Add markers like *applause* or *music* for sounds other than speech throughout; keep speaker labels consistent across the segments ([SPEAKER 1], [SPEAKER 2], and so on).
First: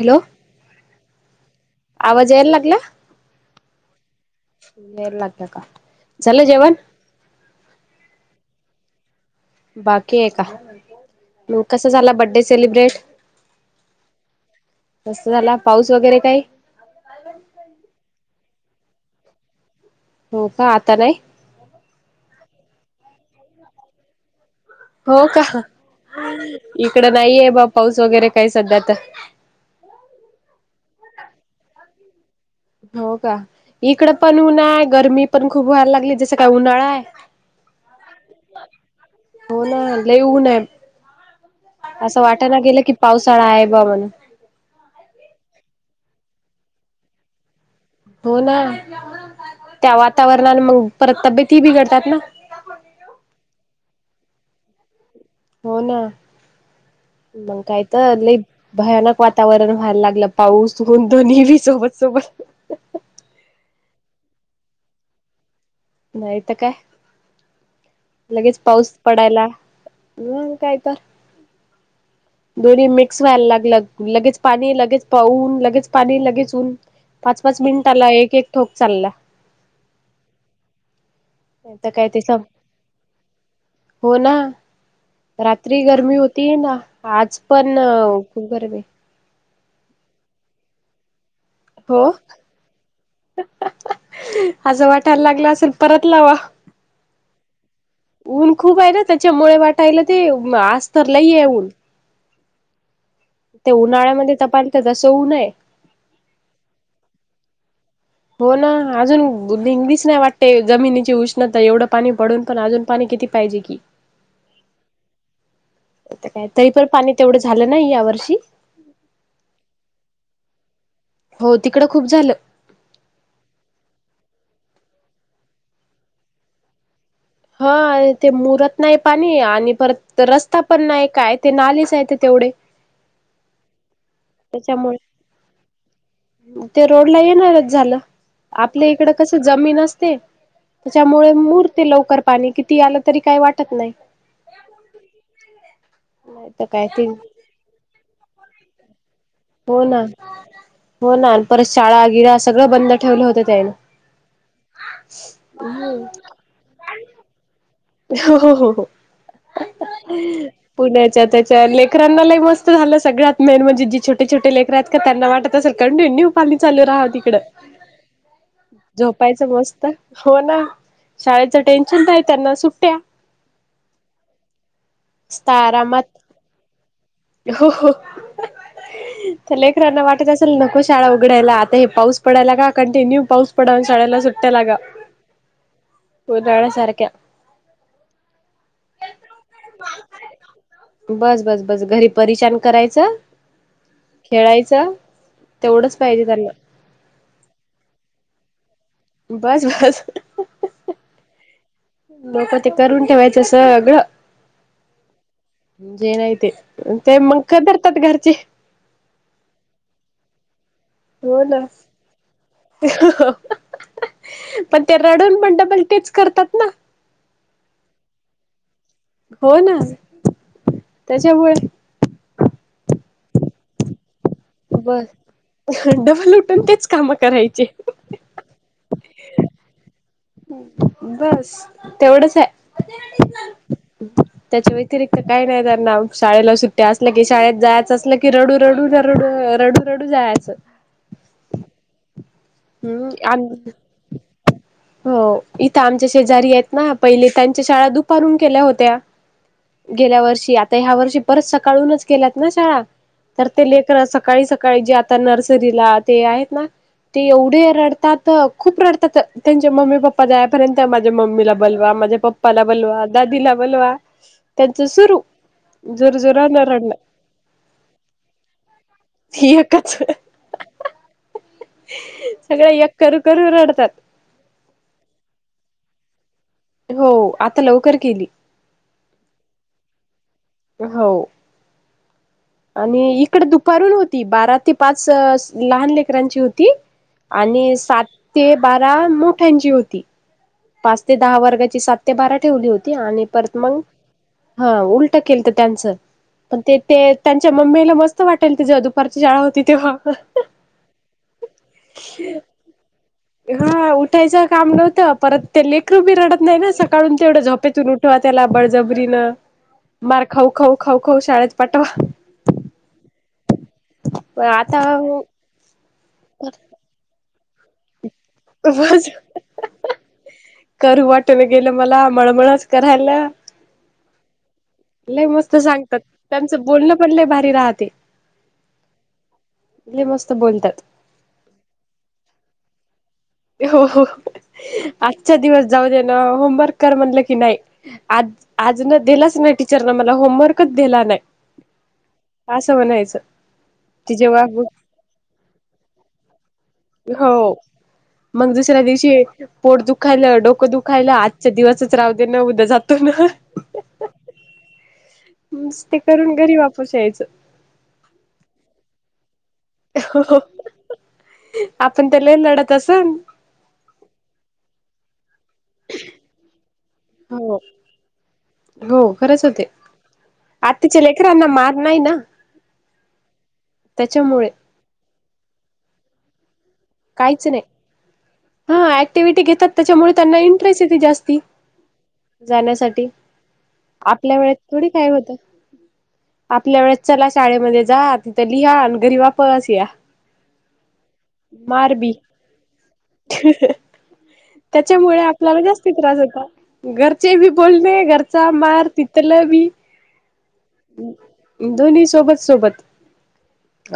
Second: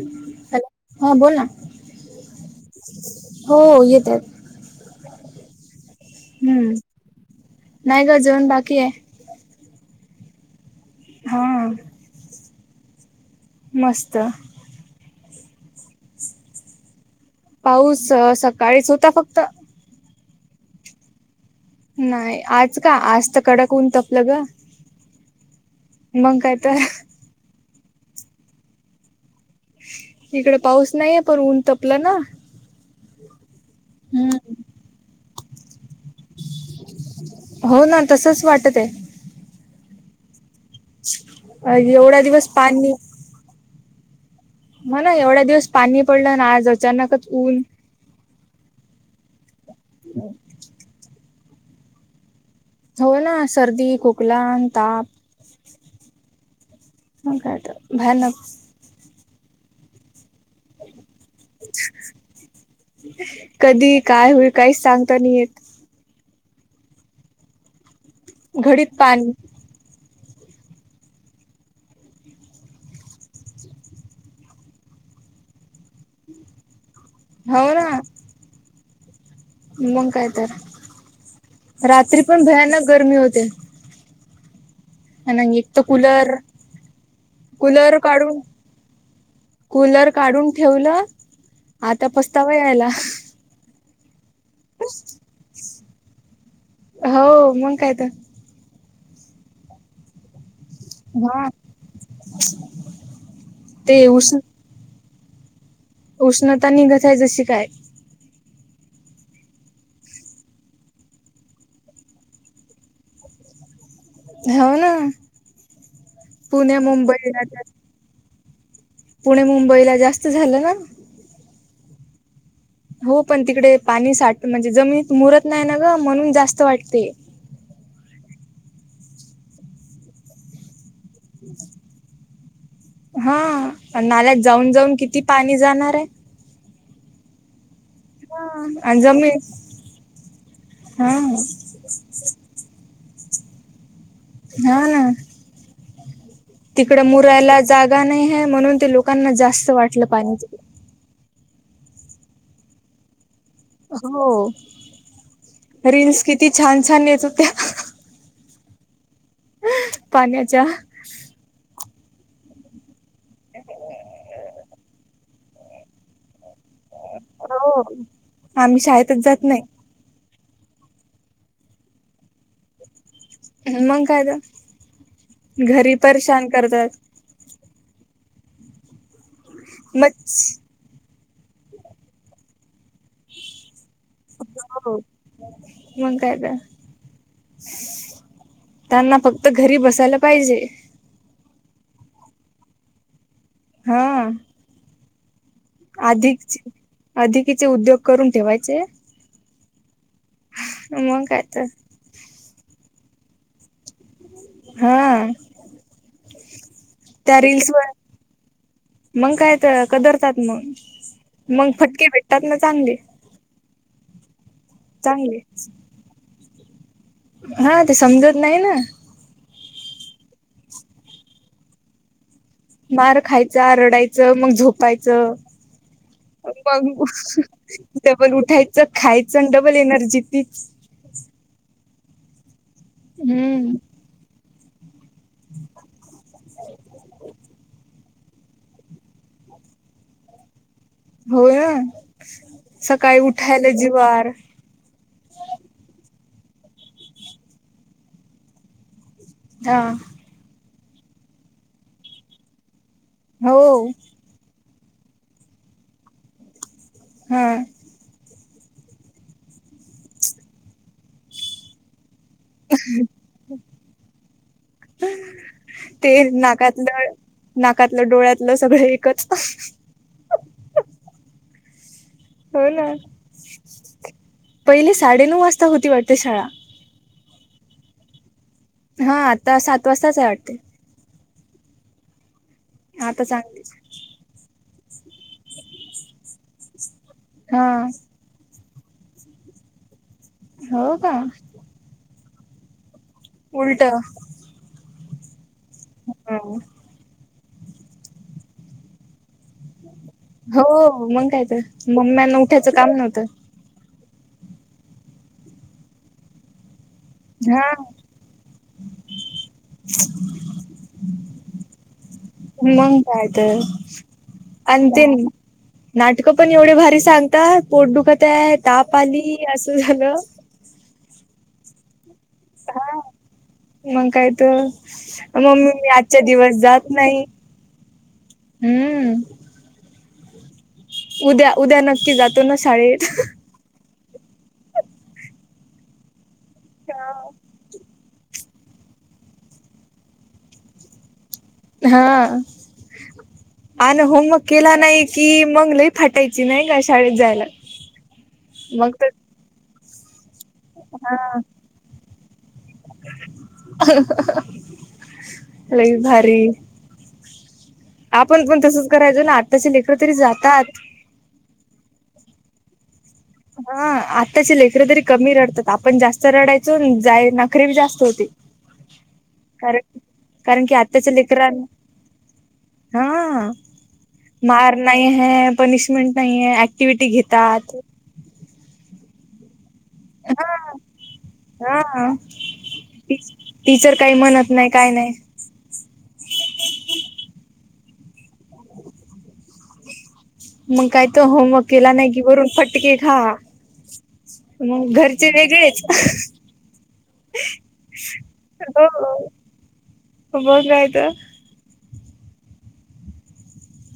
[SPEAKER 1] Hello
[SPEAKER 2] हा बोल ना.
[SPEAKER 1] आवाज यायला लागला?
[SPEAKER 2] हो येतंय.
[SPEAKER 1] वेर लागलं का चाललय जेवण?
[SPEAKER 2] नाय ग जेवण बाकी आहे.
[SPEAKER 1] बाकी आहे का?
[SPEAKER 2] हा
[SPEAKER 1] मग कसं झाला बड्डे सेलिब्रेट?
[SPEAKER 2] मस्त
[SPEAKER 1] तसं झाला, पाऊस वगैरे काय?
[SPEAKER 2] पाऊस सकाळीच होता फक्त.
[SPEAKER 1] हो का आता नाही?
[SPEAKER 2] नाय आज का आज तर कडक ऊन तपलं ग.
[SPEAKER 1] हो का
[SPEAKER 2] मग काय तर
[SPEAKER 1] इकडं नाहीये बा पाऊस वगैरे काय सध्या आता.
[SPEAKER 2] इकडे पाऊस नाहीे पण ऊन तपलं ना.
[SPEAKER 1] हो का? इकडं पण ऊन
[SPEAKER 2] हम्म
[SPEAKER 1] आहे, गरमी पण खूप व्हायला लागली जसं काय उन्हाळा आहे
[SPEAKER 2] हो ना तसच वाटत आहे.
[SPEAKER 1] हो ना लई ऊन आहे
[SPEAKER 2] एवढा
[SPEAKER 1] असं
[SPEAKER 2] दिवस
[SPEAKER 1] वाटा ना गेलं
[SPEAKER 2] पाणी
[SPEAKER 1] की पावसाळा आहे बा म्हणून.
[SPEAKER 2] हो ना एवढा दिवस पाणी पडलं ना आज अचानकच ऊन
[SPEAKER 1] हो ना त्या वातावरणाने मग परत तब्येत ही बिघडतात ना.
[SPEAKER 2] हो ना सर्दी, खोकला आणि ताप.
[SPEAKER 1] हो ना, मंग काय तर लय भयानक वातावरण व्हायला लागलं पाऊस होऊन दोन्ही बी सोबत-सोबत
[SPEAKER 2] कधी काय होल काहीच सांगता नाही येत.
[SPEAKER 1] नाही तर काय लगेच पाऊस
[SPEAKER 2] घडीत पाणी
[SPEAKER 1] पडायला. ऊन कायतर दोन्ही मिक्स व्हायला लागलं लगेच पाणी लगेच पाउन लगेच पाणी लगेच ऊन. पाच-पाच
[SPEAKER 2] हो
[SPEAKER 1] मिनिटाला एक-एक ठोक चालला.
[SPEAKER 2] मंग काय तर
[SPEAKER 1] नाही तर काय ते
[SPEAKER 2] रात्री
[SPEAKER 1] सांग
[SPEAKER 2] पण भयानक गरमी होते.
[SPEAKER 1] हो ना
[SPEAKER 2] आणि एक तर
[SPEAKER 1] रात्री गरमी
[SPEAKER 2] कूलर
[SPEAKER 1] होतीय ना आज पण
[SPEAKER 2] कूलर काढून
[SPEAKER 1] खूप गरमी आहे.
[SPEAKER 2] कूलर काढून ठेवलं आता
[SPEAKER 1] हो
[SPEAKER 2] पस्तावा यायला.
[SPEAKER 1] असं वाटायला लागला असेल परत लावा.
[SPEAKER 2] हो मग काय तर
[SPEAKER 1] ऊन खूप आहे ना त्याच्यामुळे वाटायला ते तर लई
[SPEAKER 2] हा
[SPEAKER 1] आहे ऊन ते उन्हाळ्यामध्ये तपालत तस होऊ नये
[SPEAKER 2] उष्णता निघत आहे जशी काय
[SPEAKER 1] हो ना अजून निंगलीच नाही वाटते जमिनीची उष्णता एवढं पाणी पडून पण अजून पाणी किती पाहिजे की
[SPEAKER 2] हो ना
[SPEAKER 1] काय तरी
[SPEAKER 2] पुणे
[SPEAKER 1] पण पाणी तेवढं
[SPEAKER 2] मुंबईला तर
[SPEAKER 1] झालं नाही यावर्षी
[SPEAKER 2] पुणे मुंबईला जास्त झालं ना
[SPEAKER 1] हो तिकडं खूप झालं
[SPEAKER 2] हो पण तिकडे पाणी साठ म्हणजे जमनत मुरत नाही ना ग म्हणून जास्त वाटते
[SPEAKER 1] हा ते मुरत नाही पाणी आणि परत रस्ता पण नाही काय ते नालीच आहे ते तेवढे *unintelligible*
[SPEAKER 2] हा नाल्यात जाऊन जाऊन
[SPEAKER 1] त्याच्यामुळे
[SPEAKER 2] किती पाणी जाणार आहे
[SPEAKER 1] ते रोड ला येणारच झालं
[SPEAKER 2] हा
[SPEAKER 1] आपल्या
[SPEAKER 2] आणि
[SPEAKER 1] इकड कस जमीन असते त्याच्यामुळे
[SPEAKER 2] हा
[SPEAKER 1] मूर् ते लवकर आणि किती आलं तरी काही वाटत नाही
[SPEAKER 2] हा
[SPEAKER 1] नाही तर काय
[SPEAKER 2] तिकड
[SPEAKER 1] ते
[SPEAKER 2] मुरायला जागा नाही आहे म्हणून ते लोकांना जास्त
[SPEAKER 1] हो ना
[SPEAKER 2] वाटलं पाणी तिकडे.
[SPEAKER 1] हो ना परत शाळा गिड सगळं बंद ठेवलं होत त्याने
[SPEAKER 2] हो रिन्स किती छान छान येत होत्या
[SPEAKER 1] हो हो
[SPEAKER 2] पाण्याच्या.
[SPEAKER 1] पुण्याच्या त्याच्या लेकरांना ल मस्त झालं सगळ्यात मेन म्हजे जे छटे छोट लेखक आहेत का त्यांना वाटत असेल कून ठेऊ नऊ पाणी चालू राहा तिकड
[SPEAKER 2] हो. आम्ही शाळेतच जात
[SPEAKER 1] झोपायचं
[SPEAKER 2] नाही
[SPEAKER 1] मस्त हो ना शाळेचं टेन्शन नाहीय त्यांना सुट्ट्या
[SPEAKER 2] मंग काय
[SPEAKER 1] मस्त
[SPEAKER 2] तर घरी
[SPEAKER 1] आरामात
[SPEAKER 2] परेशान करतात
[SPEAKER 1] हो लेकरांना वाटत
[SPEAKER 2] मच
[SPEAKER 1] असेल नको शाळा उघडायला आता हे पाऊस पडलाग कंटिन्यू पाऊस पड शळेला सुट्ट्यालाग
[SPEAKER 2] हो. मग काय तर
[SPEAKER 1] उरळ्या सारख्या
[SPEAKER 2] त्यांना फक्त घरी बसायला पाहिजे
[SPEAKER 1] बस बस बस घरी परिछान करायचं
[SPEAKER 2] हा
[SPEAKER 1] खेळायचं तेवढंच पाहिजे
[SPEAKER 2] अधिक
[SPEAKER 1] त्यांना
[SPEAKER 2] अधिकीचे उद्योग करून ठेवायचे
[SPEAKER 1] बस बस
[SPEAKER 2] मग काय तर
[SPEAKER 1] लोक ते करून ठेवायचं अस सगळं
[SPEAKER 2] हा
[SPEAKER 1] म्हणजे नाहीह ते ते
[SPEAKER 2] त्या
[SPEAKER 1] मग
[SPEAKER 2] रील्स वर
[SPEAKER 1] काधरतात घरचे
[SPEAKER 2] मग काय तर कदरतात
[SPEAKER 1] हो
[SPEAKER 2] मग
[SPEAKER 1] ना
[SPEAKER 2] मग फटके भेटतात ना चांगले
[SPEAKER 1] पण ते
[SPEAKER 2] चांगले
[SPEAKER 1] रडून पणड पल तेच करतात ना
[SPEAKER 2] हा ते समजत नाही ना
[SPEAKER 1] हो ना त्याच्यामुळे
[SPEAKER 2] मार खायचा आ रडायचं मग झोपायचं
[SPEAKER 1] बस डबल उठून तेच
[SPEAKER 2] मग
[SPEAKER 1] काम करायचे
[SPEAKER 2] टबल उठायचं खायचं डबल एनर्जी तीच
[SPEAKER 1] बस तेवढंच आहे
[SPEAKER 2] हम्म
[SPEAKER 1] त्याच्या व्यतिरिक्त काही नाही त्यांना शाळेला सुट्ट्या असल्या की शाळेत जायचं असलं क किरडू रडू रडू रडू रडू जायचं
[SPEAKER 2] हो ना
[SPEAKER 1] हम्म
[SPEAKER 2] सकाळी उठायला जिवार
[SPEAKER 1] आणि हो इथं आमच्या शेजारी आहेत ना पहिले त्यांच्या शाळा दुपारून केल्या होत्या
[SPEAKER 2] हा
[SPEAKER 1] गेल्या वर्षी, आता ह्या वर्षी, परत सकाळूनच केल्यात ना शाळा. तर
[SPEAKER 2] हो
[SPEAKER 1] ते लेकरं असं सकाळी -सकाळी, जे आता नर्सरीला ते आहेत ना, ते
[SPEAKER 2] हा
[SPEAKER 1] एवढे रडतात त खूप रडतात. त्यांचे मम्मी पप्पा जायपर्यंत. माझ्या मम्मीला बलवा, माझे पप् पप्पाला बलवा, दादीला बलवा. त्यांचं सुरू,
[SPEAKER 2] ते
[SPEAKER 1] जोर जोरानं रडणं.
[SPEAKER 2] नाकातलं नाकातलं, डोळ्यातलं, सगळं एकच.
[SPEAKER 1] ही एकच *unintelligible*
[SPEAKER 2] हो
[SPEAKER 1] सगळं
[SPEAKER 2] ना
[SPEAKER 1] एक करू- करू रडतात.
[SPEAKER 2] पहिले साडेनऊ वाजता होती वाटतं, शाळा.
[SPEAKER 1] हो. आता लवकर केली.
[SPEAKER 2] हा. आता, सात वाजताच आहे वाटते.
[SPEAKER 1] हो. आणि
[SPEAKER 2] आता
[SPEAKER 1] इकड,
[SPEAKER 2] चांगलीच
[SPEAKER 1] दुपारून होत ती. बारा ते पाच, लहान लेकरांची होती.
[SPEAKER 2] हा
[SPEAKER 1] आणि सात ते बारा, मोठ्यांची होती.
[SPEAKER 2] हो
[SPEAKER 1] पाच ते
[SPEAKER 2] का
[SPEAKER 1] दहा वर्गाची, सात ते बारा ठेवली होती. आणि परत मंग
[SPEAKER 2] उलट
[SPEAKER 1] हा, उलट केल तर त्यांचं. पण ते, ते त्यांच्या मम्मीयला मस्त वाटायलतं. जेंव्हा दुपारची शाळा होती तेव्हा.
[SPEAKER 2] हो मग काय तर. मम्म्यांना उठायचं, काम नव्हतं.
[SPEAKER 1] हा उठायचं काम नव्हतं. परत ते लेकरू बी रडत नाही ना, सका काळून तेवढं,
[SPEAKER 2] हा.
[SPEAKER 1] झोपेतून उठवा. त्याला बळजबरीनं. मार खाऊ-खाऊ. खाऊ- खाऊ, शाळेत पाठवा.
[SPEAKER 2] मंग काय तर.
[SPEAKER 1] आता
[SPEAKER 2] आणि ते, नाटकं पण एवढे भारी सांग आता पोट दुखतय, ताप आली. असं झालं.
[SPEAKER 1] करू वाटन गेलं मला. मळमळच
[SPEAKER 2] हा
[SPEAKER 1] करायल.
[SPEAKER 2] मग काय तर. मम्मी, मी
[SPEAKER 1] सांगतात
[SPEAKER 2] आजच्या दिवस
[SPEAKER 1] त्यांचं
[SPEAKER 2] जात
[SPEAKER 1] बोलणं पण
[SPEAKER 2] नाही.
[SPEAKER 1] लय भारी राहते
[SPEAKER 2] हम्म.
[SPEAKER 1] लय मस्त बोलतात.
[SPEAKER 2] उद्या, उद्या नक्की जातो ना, शाळेत.
[SPEAKER 1] हो हो. आजचा दिवस जाऊ दे ना. होमवर्क कर म्हणलं की, नाही. आज, आज न दिलाच नाही टीचर न मला, होमवर्कच दिला नाही.
[SPEAKER 2] हा.
[SPEAKER 1] असं म्हणायचं
[SPEAKER 2] आ न
[SPEAKER 1] ती
[SPEAKER 2] होमवर्क
[SPEAKER 1] जेव्हा
[SPEAKER 2] केला नाही की, मग लई थाटायची नाही. *unintelligible*
[SPEAKER 1] हो. मग दुसऱ्या दिवशी, पोट दुखायलं, डोकं दुखायलं.
[SPEAKER 2] हा
[SPEAKER 1] आजच्या दिवस च राव दे न. उद्या जातो ना
[SPEAKER 2] *unintelligible* लई
[SPEAKER 1] मस्ती करून,
[SPEAKER 2] भारी
[SPEAKER 1] घरी वापस यायचं.
[SPEAKER 2] आपण पण तसंच करायचो ना. आत्ताचे लेकरं तरी
[SPEAKER 1] हो.
[SPEAKER 2] जातात.
[SPEAKER 1] *unintelligible* आपण त लय लढत असन.
[SPEAKER 2] हा आत्ताची लेकरं तरी कमी रडतात. आपण जास्त रडायचो. जाय,
[SPEAKER 1] हो
[SPEAKER 2] नखरी बी जास्त होती.
[SPEAKER 1] हो, खरंच होते.
[SPEAKER 2] कारण की
[SPEAKER 1] आताच्या
[SPEAKER 2] आत्ताच्या
[SPEAKER 1] लेकरांना
[SPEAKER 2] लेकरां
[SPEAKER 1] मार नाही ना.
[SPEAKER 2] हा.
[SPEAKER 1] त्याच्यामुळे
[SPEAKER 2] मार नाही आहे, पनिशमेंट नाही आहे. ऍक्टिव्हटी
[SPEAKER 1] काहीच नाही
[SPEAKER 2] घेतात.
[SPEAKER 1] हा ऍक्टिव्हटी घेतात. त्याच्यामुळे त्यांना,
[SPEAKER 2] हा
[SPEAKER 1] इंटरेस्ट येते जास्ती,
[SPEAKER 2] हा
[SPEAKER 1] जाण्यासाठी.
[SPEAKER 2] टीचर काही
[SPEAKER 1] आपल्या
[SPEAKER 2] म्हणत
[SPEAKER 1] वेळेत,
[SPEAKER 2] नाही
[SPEAKER 1] थोडी काय
[SPEAKER 2] नाही.
[SPEAKER 1] होत. आपल्या वेळेस चला शाळेमध्ये जा, तिथं लिहा अन् घरी वापस या.
[SPEAKER 2] मग काय तो होमवर्क केला नाही
[SPEAKER 1] मारबी
[SPEAKER 2] की, वरून फटके खा. मग
[SPEAKER 1] त्याच्यामुळे,
[SPEAKER 2] घरचे
[SPEAKER 1] आपल्याला
[SPEAKER 2] वेगळेच.
[SPEAKER 1] जास्ती त्रास होता. घरचे बी बोलणे. घरचा मार. तिथल बी.
[SPEAKER 2] मग काय तर.
[SPEAKER 1] दोनीही सोबत - सोबत.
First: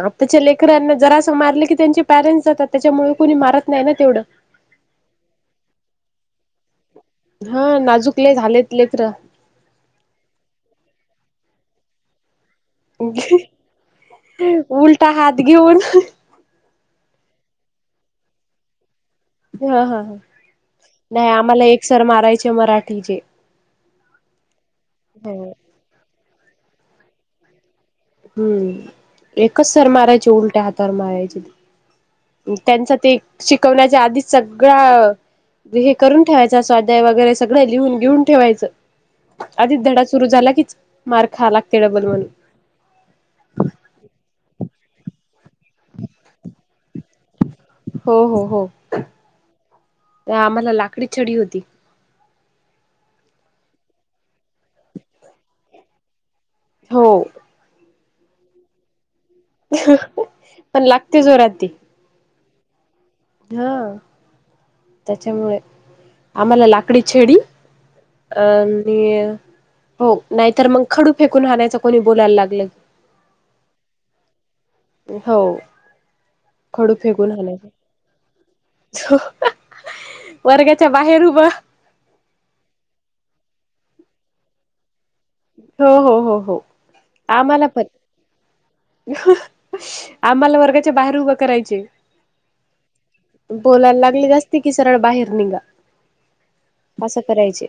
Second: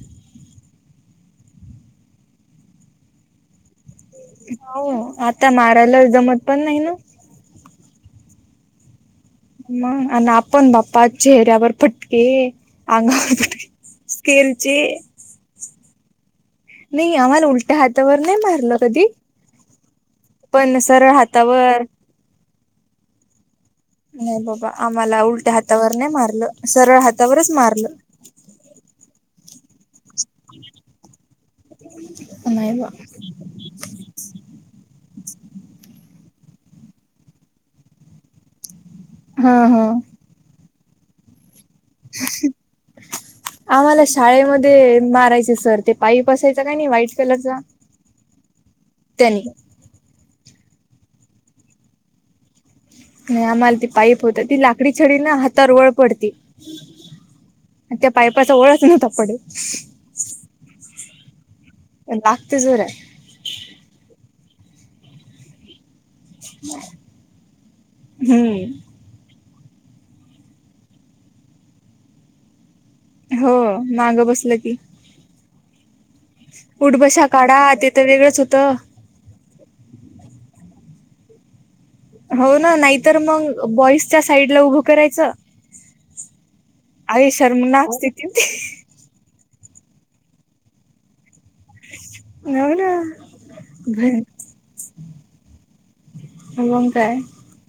[SPEAKER 1] आताच्या लेकरांना जरा असं मारले की, त्यांचे पॅरेंट्स जातात. त्याच्यामुळे कोणी मारत नाही ना तेवढं.
[SPEAKER 2] *unintelligible* हो, आता मारायला जमत पण नाही ना.
[SPEAKER 1] हा नाजूक लय झालेत लेकरं.
[SPEAKER 2] मग आणि आपण बाप्पा चेहऱ्यावर पटके.
[SPEAKER 1] उलटा हात घेऊन
[SPEAKER 2] नाही आम्हाला उलट्या हातावर नाही मारलं कधी
[SPEAKER 1] हा हा
[SPEAKER 2] पण सरळ
[SPEAKER 1] नाही आम्हाला
[SPEAKER 2] हातावर
[SPEAKER 1] एक सर मारायचे मराठीचे.
[SPEAKER 2] नाही बाबा आम्हाला उलट्या हातावर नाही मारलं सरळ हातावरच मारलं.
[SPEAKER 1] हम्म एकच सर मारायची उलट्या हाताार मारायचे.
[SPEAKER 2] नाही बा
[SPEAKER 1] त्यांच ते शिकवण्याच्या आधीच सगळं. हे करून ठेवायचा स्वाध्याय वगैरे सगळं लिहून घेऊन ठेवायचं.
[SPEAKER 2] हा
[SPEAKER 1] आधीच
[SPEAKER 2] हा
[SPEAKER 1] धडा सुरू झाला कीच मार खा लागते डबल म्हणून.
[SPEAKER 2] आम्हाला शाळेमध्ये मारायचे सर ते पाईप असायचं काय नाही व्हाईट कलरचा.
[SPEAKER 1] हो हो हो.
[SPEAKER 2] धन्यवा.
[SPEAKER 1] आम्हाला लाकडी छडी होती.
[SPEAKER 2] नाही आम्हाला ती पाईप होत ती लाकडी छडी ना हातार वळ पडती.
[SPEAKER 1] हो.
[SPEAKER 2] त्या पाईपाचा ओळच नव्हता पडे.
[SPEAKER 1] ह. पण लागते जोराती.
[SPEAKER 2] लागतेझोरे.
[SPEAKER 1] हा त्याच्यामुळे. आम्हाला लाकडी छेडी अ.
[SPEAKER 2] हम्म
[SPEAKER 1] म हो नाहीतर मग खडू फेकून राायचं कोणी बोलायला लागलं.
[SPEAKER 2] हो मागं बसलं की.
[SPEAKER 1] हो. खडू
[SPEAKER 2] उठबशा
[SPEAKER 1] फेकून
[SPEAKER 2] काडा
[SPEAKER 1] आणायचा
[SPEAKER 2] ते तर वेगळंच होतं.
[SPEAKER 1] वर्गाच्या बाहेर उभ.
[SPEAKER 2] हो ना नाहीतर मग बॉईसच्या साईडला उभं करायचं.
[SPEAKER 1] हो हो हो हो
[SPEAKER 2] आहे
[SPEAKER 1] आम्हाला पण.
[SPEAKER 2] शर्मनाक स्थिती होती.
[SPEAKER 1] आम्हाला वर्गाच्या बाहेर उभं करायचं.
[SPEAKER 2] हो ना
[SPEAKER 1] बोलायला लागले जास्त कि सरळ बाहेर निघा.
[SPEAKER 2] मग काय
[SPEAKER 1] कसं करायचे.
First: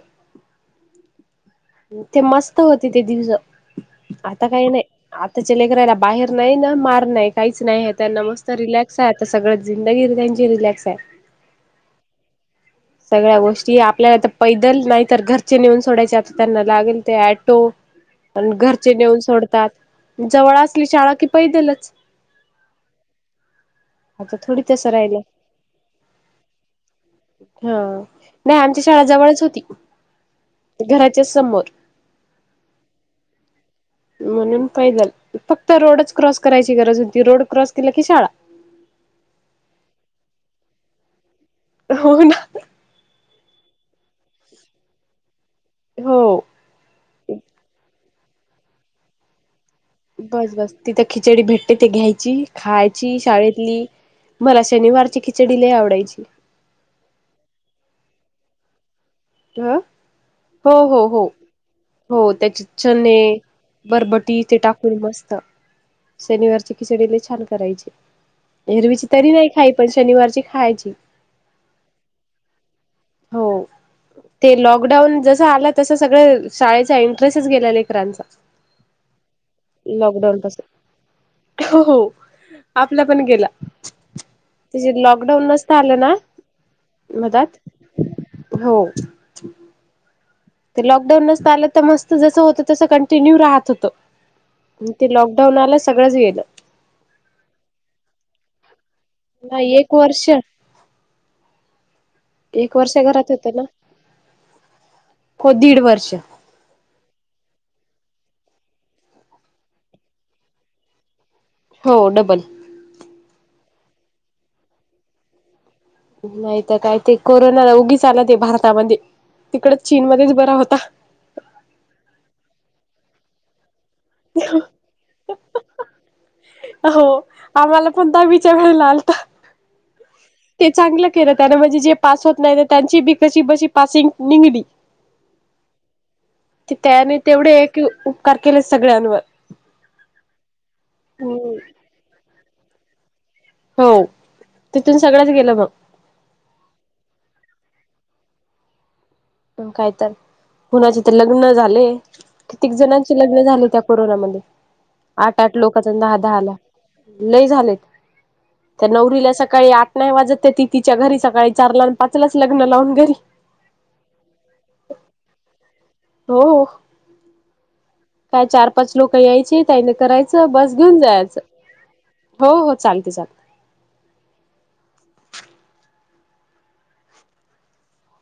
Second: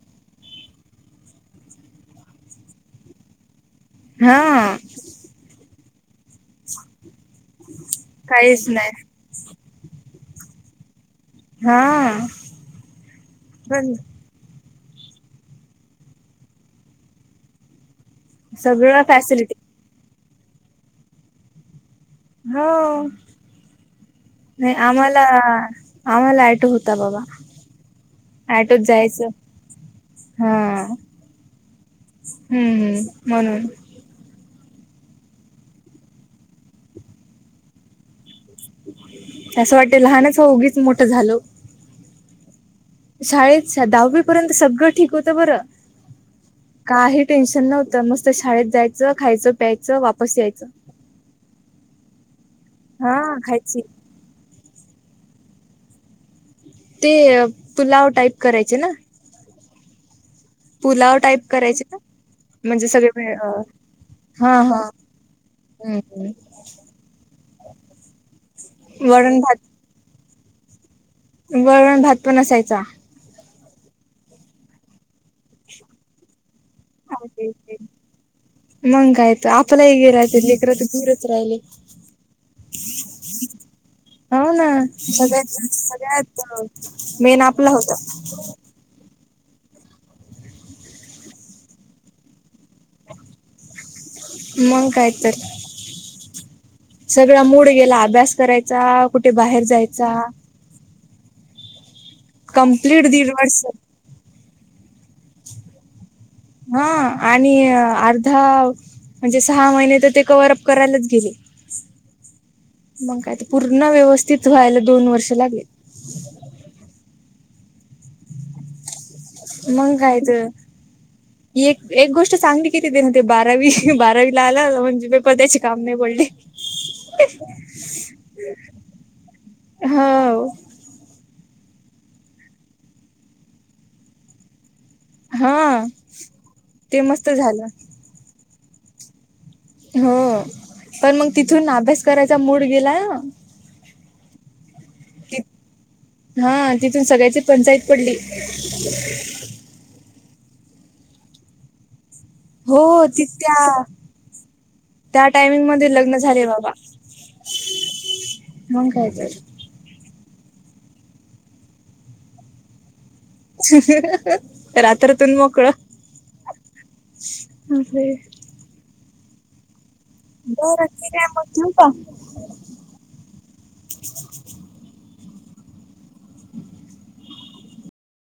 [SPEAKER 1] ते मस्त होते ते दिवस आता काही
[SPEAKER 2] हा
[SPEAKER 1] नाही. आताच्या लेकराला बाहेर नाही ना मार नाही काहीच नाही आहे त्यांना मस्त
[SPEAKER 2] काहीच
[SPEAKER 1] रिलॅक्स
[SPEAKER 2] नाही.
[SPEAKER 1] आहे. सगळं जिंदगी त्यांची रिलॅक्स आहे.
[SPEAKER 2] हा
[SPEAKER 1] सगळ्या गोष्टी
[SPEAKER 2] पण
[SPEAKER 1] आपल्याला तर. पैदल नाही तर घरचे नेऊन सोडायचे आता त्यांना लागेल ते ऍटो. पण घरचे
[SPEAKER 2] सगळं
[SPEAKER 1] नेऊन
[SPEAKER 2] फॅसिलिटी
[SPEAKER 1] सोडतात जवळ असली शाळा कि पैदलच.
[SPEAKER 2] होा.
[SPEAKER 1] आता थोडी
[SPEAKER 2] नाही
[SPEAKER 1] तसं राहिलं
[SPEAKER 2] आम्हाला आम्हाला आयटो होता बा
[SPEAKER 1] हा. नाही आमच्या शाळाजवळच होती
[SPEAKER 2] हा
[SPEAKER 1] घराच्या समोर.
[SPEAKER 2] हम्म हम्म म्हणून.
[SPEAKER 1] म्हणून पाहि झाल फक्त रोडच क्रॉस करायची गरज होती रोड क्रॉस केला की शाळा.
[SPEAKER 2] असं वाटते लहानच उगीच मोठं झाल.
[SPEAKER 1] होन.
[SPEAKER 2] शाळेत दहावी पर्यंत सगळं ठीक होतं बरं.
[SPEAKER 1] हो.
[SPEAKER 2] काही टेन्शन नव्हतं मस्त शाळेत जायचं खायचं प्यायचं वापस
[SPEAKER 1] बस
[SPEAKER 2] यायचं..
[SPEAKER 1] बस तिथं खिचडी भेटते ते घ्यायची
[SPEAKER 2] हा
[SPEAKER 1] खायची
[SPEAKER 2] खायची
[SPEAKER 1] शाळेतली. मला शनिवारची खिचडीला आवडायची.
[SPEAKER 2] ते पूलाव टाईप करायचे ना.
[SPEAKER 1] ह हो हो
[SPEAKER 2] पुलाव
[SPEAKER 1] हो
[SPEAKER 2] टाईप करायचे ना
[SPEAKER 1] हो त्याचे
[SPEAKER 2] म्हणजे सगळे
[SPEAKER 1] चने
[SPEAKER 2] मिळ- अ,
[SPEAKER 1] बरबटी
[SPEAKER 2] हा
[SPEAKER 1] ते
[SPEAKER 2] हा
[SPEAKER 1] टाकून मस्त
[SPEAKER 2] हम्म हम्म
[SPEAKER 1] शनिवारची खिचडी लय छान करायची. एरवीची तरी
[SPEAKER 2] वरण
[SPEAKER 1] नाही
[SPEAKER 2] भात
[SPEAKER 1] खाय पण शनिवारची खायची.
[SPEAKER 2] वरण भात पण असायचा.
[SPEAKER 1] हो, ते लॉकडाऊन जस आलं तस सगळं शाळे चा इंटरेस्टच गेला लेकरांचा.
[SPEAKER 2] मंग कायतर आपल हे ग राहत.
[SPEAKER 1] लॉकडाऊन पासून
[SPEAKER 2] लेकरं तर दूरत राहिले.
[SPEAKER 1] हो हो आपला पण गेला,
[SPEAKER 2] हो, ना
[SPEAKER 1] त्या लॉकडाऊन
[SPEAKER 2] सगळ्यात
[SPEAKER 1] नसता आलं ना
[SPEAKER 2] सगळ्यात मेन
[SPEAKER 1] मधात
[SPEAKER 2] आपला होता.
[SPEAKER 1] हो लॉकडाऊन नसत आलं तर मस्त जसं होत तसं कन्टि न्यू राहत होत.
[SPEAKER 2] मग
[SPEAKER 1] ते
[SPEAKER 2] काय तर
[SPEAKER 1] लॉकडाऊन आल सगळंच गेलं.
[SPEAKER 2] सगळा मुड गेला. अभ्यास करायचा. कुठे
[SPEAKER 1] ना
[SPEAKER 2] बाहेर
[SPEAKER 1] एक
[SPEAKER 2] जायचा.
[SPEAKER 1] वर्ष एक वर्ष
[SPEAKER 2] कम्प्लीट दीड
[SPEAKER 1] घरात होत ना.
[SPEAKER 2] वर्ष
[SPEAKER 1] हो, दीड वर्ष
[SPEAKER 2] हा आणि अर्धा म्हणजे सहा महिने तर ते कव्हरअप करायलाच गेले.
[SPEAKER 1] हो, डबल
[SPEAKER 2] मग काय तर पूर्ण व्यवस्थित व्हायला दोन वर्ष लागले.
[SPEAKER 1] नाहीतर काय ते कोरोना उगीच आला. ते भारतामध्ये तिकडच
[SPEAKER 2] मंग कायच
[SPEAKER 1] चीनमध्येच बरा होता
[SPEAKER 2] एक एक गोष्ट चांगली केली देण ते बारावी बारावीला आला. म्हणजे पेपर त्याचे काम नाही पडले.
[SPEAKER 1] हो, आम्हाला पण दहावीच्या वेळेला आलता.
[SPEAKER 2] हो
[SPEAKER 1] चांगलं केलं त्याने, म्हणजे जे पास होत नाही. त्यांची बी कशी बशी पासिंग निघली.
[SPEAKER 2] हा, ते
[SPEAKER 1] त्याने
[SPEAKER 2] मस्त
[SPEAKER 1] तेवढे
[SPEAKER 2] झालं.
[SPEAKER 1] एक उपकार केले सगळ्यांवर.
[SPEAKER 2] ह, पण मग
[SPEAKER 1] हम्म.
[SPEAKER 2] तिथून अभ्यास करायचा मूड गेला ना.
[SPEAKER 1] हो तिथून सगळंच गेलं मग.
[SPEAKER 2] हा तिथून सगळ्याची पंचायत पडली. ह *unintelligible*
[SPEAKER 1] मग काय तर कुणाचे तर लग्न झाले. कित्येक
[SPEAKER 2] हो
[SPEAKER 1] जणांचे
[SPEAKER 2] ति
[SPEAKER 1] लग्न झाले. त्या कोरोनामध्ये,
[SPEAKER 2] त्या
[SPEAKER 1] आठ आठ
[SPEAKER 2] टायमिंग
[SPEAKER 1] लोक
[SPEAKER 2] मध्ये
[SPEAKER 1] दहा
[SPEAKER 2] लग्न
[SPEAKER 1] दहा
[SPEAKER 2] झाले
[SPEAKER 1] ला
[SPEAKER 2] बाबा
[SPEAKER 1] लय झालेत. त्या
[SPEAKER 2] मग काय
[SPEAKER 1] नवरीला
[SPEAKER 2] तर.
[SPEAKER 1] सकाळी आठ नाही वाजत ती तिच्या घरी सकाळी चार ला पाचलाच लग्न लावून घरी.
[SPEAKER 2] रात्रतून मोकळ
[SPEAKER 1] हो,
[SPEAKER 2] अ *unintelligible*
[SPEAKER 1] काय चार पाच लोक यायचे तयारी करायचं बस
[SPEAKER 2] बरं
[SPEAKER 1] घेऊन
[SPEAKER 2] ठीक आहे
[SPEAKER 1] जायचं.
[SPEAKER 2] मग ठेवू का
[SPEAKER 1] हो हो चालतय चालते.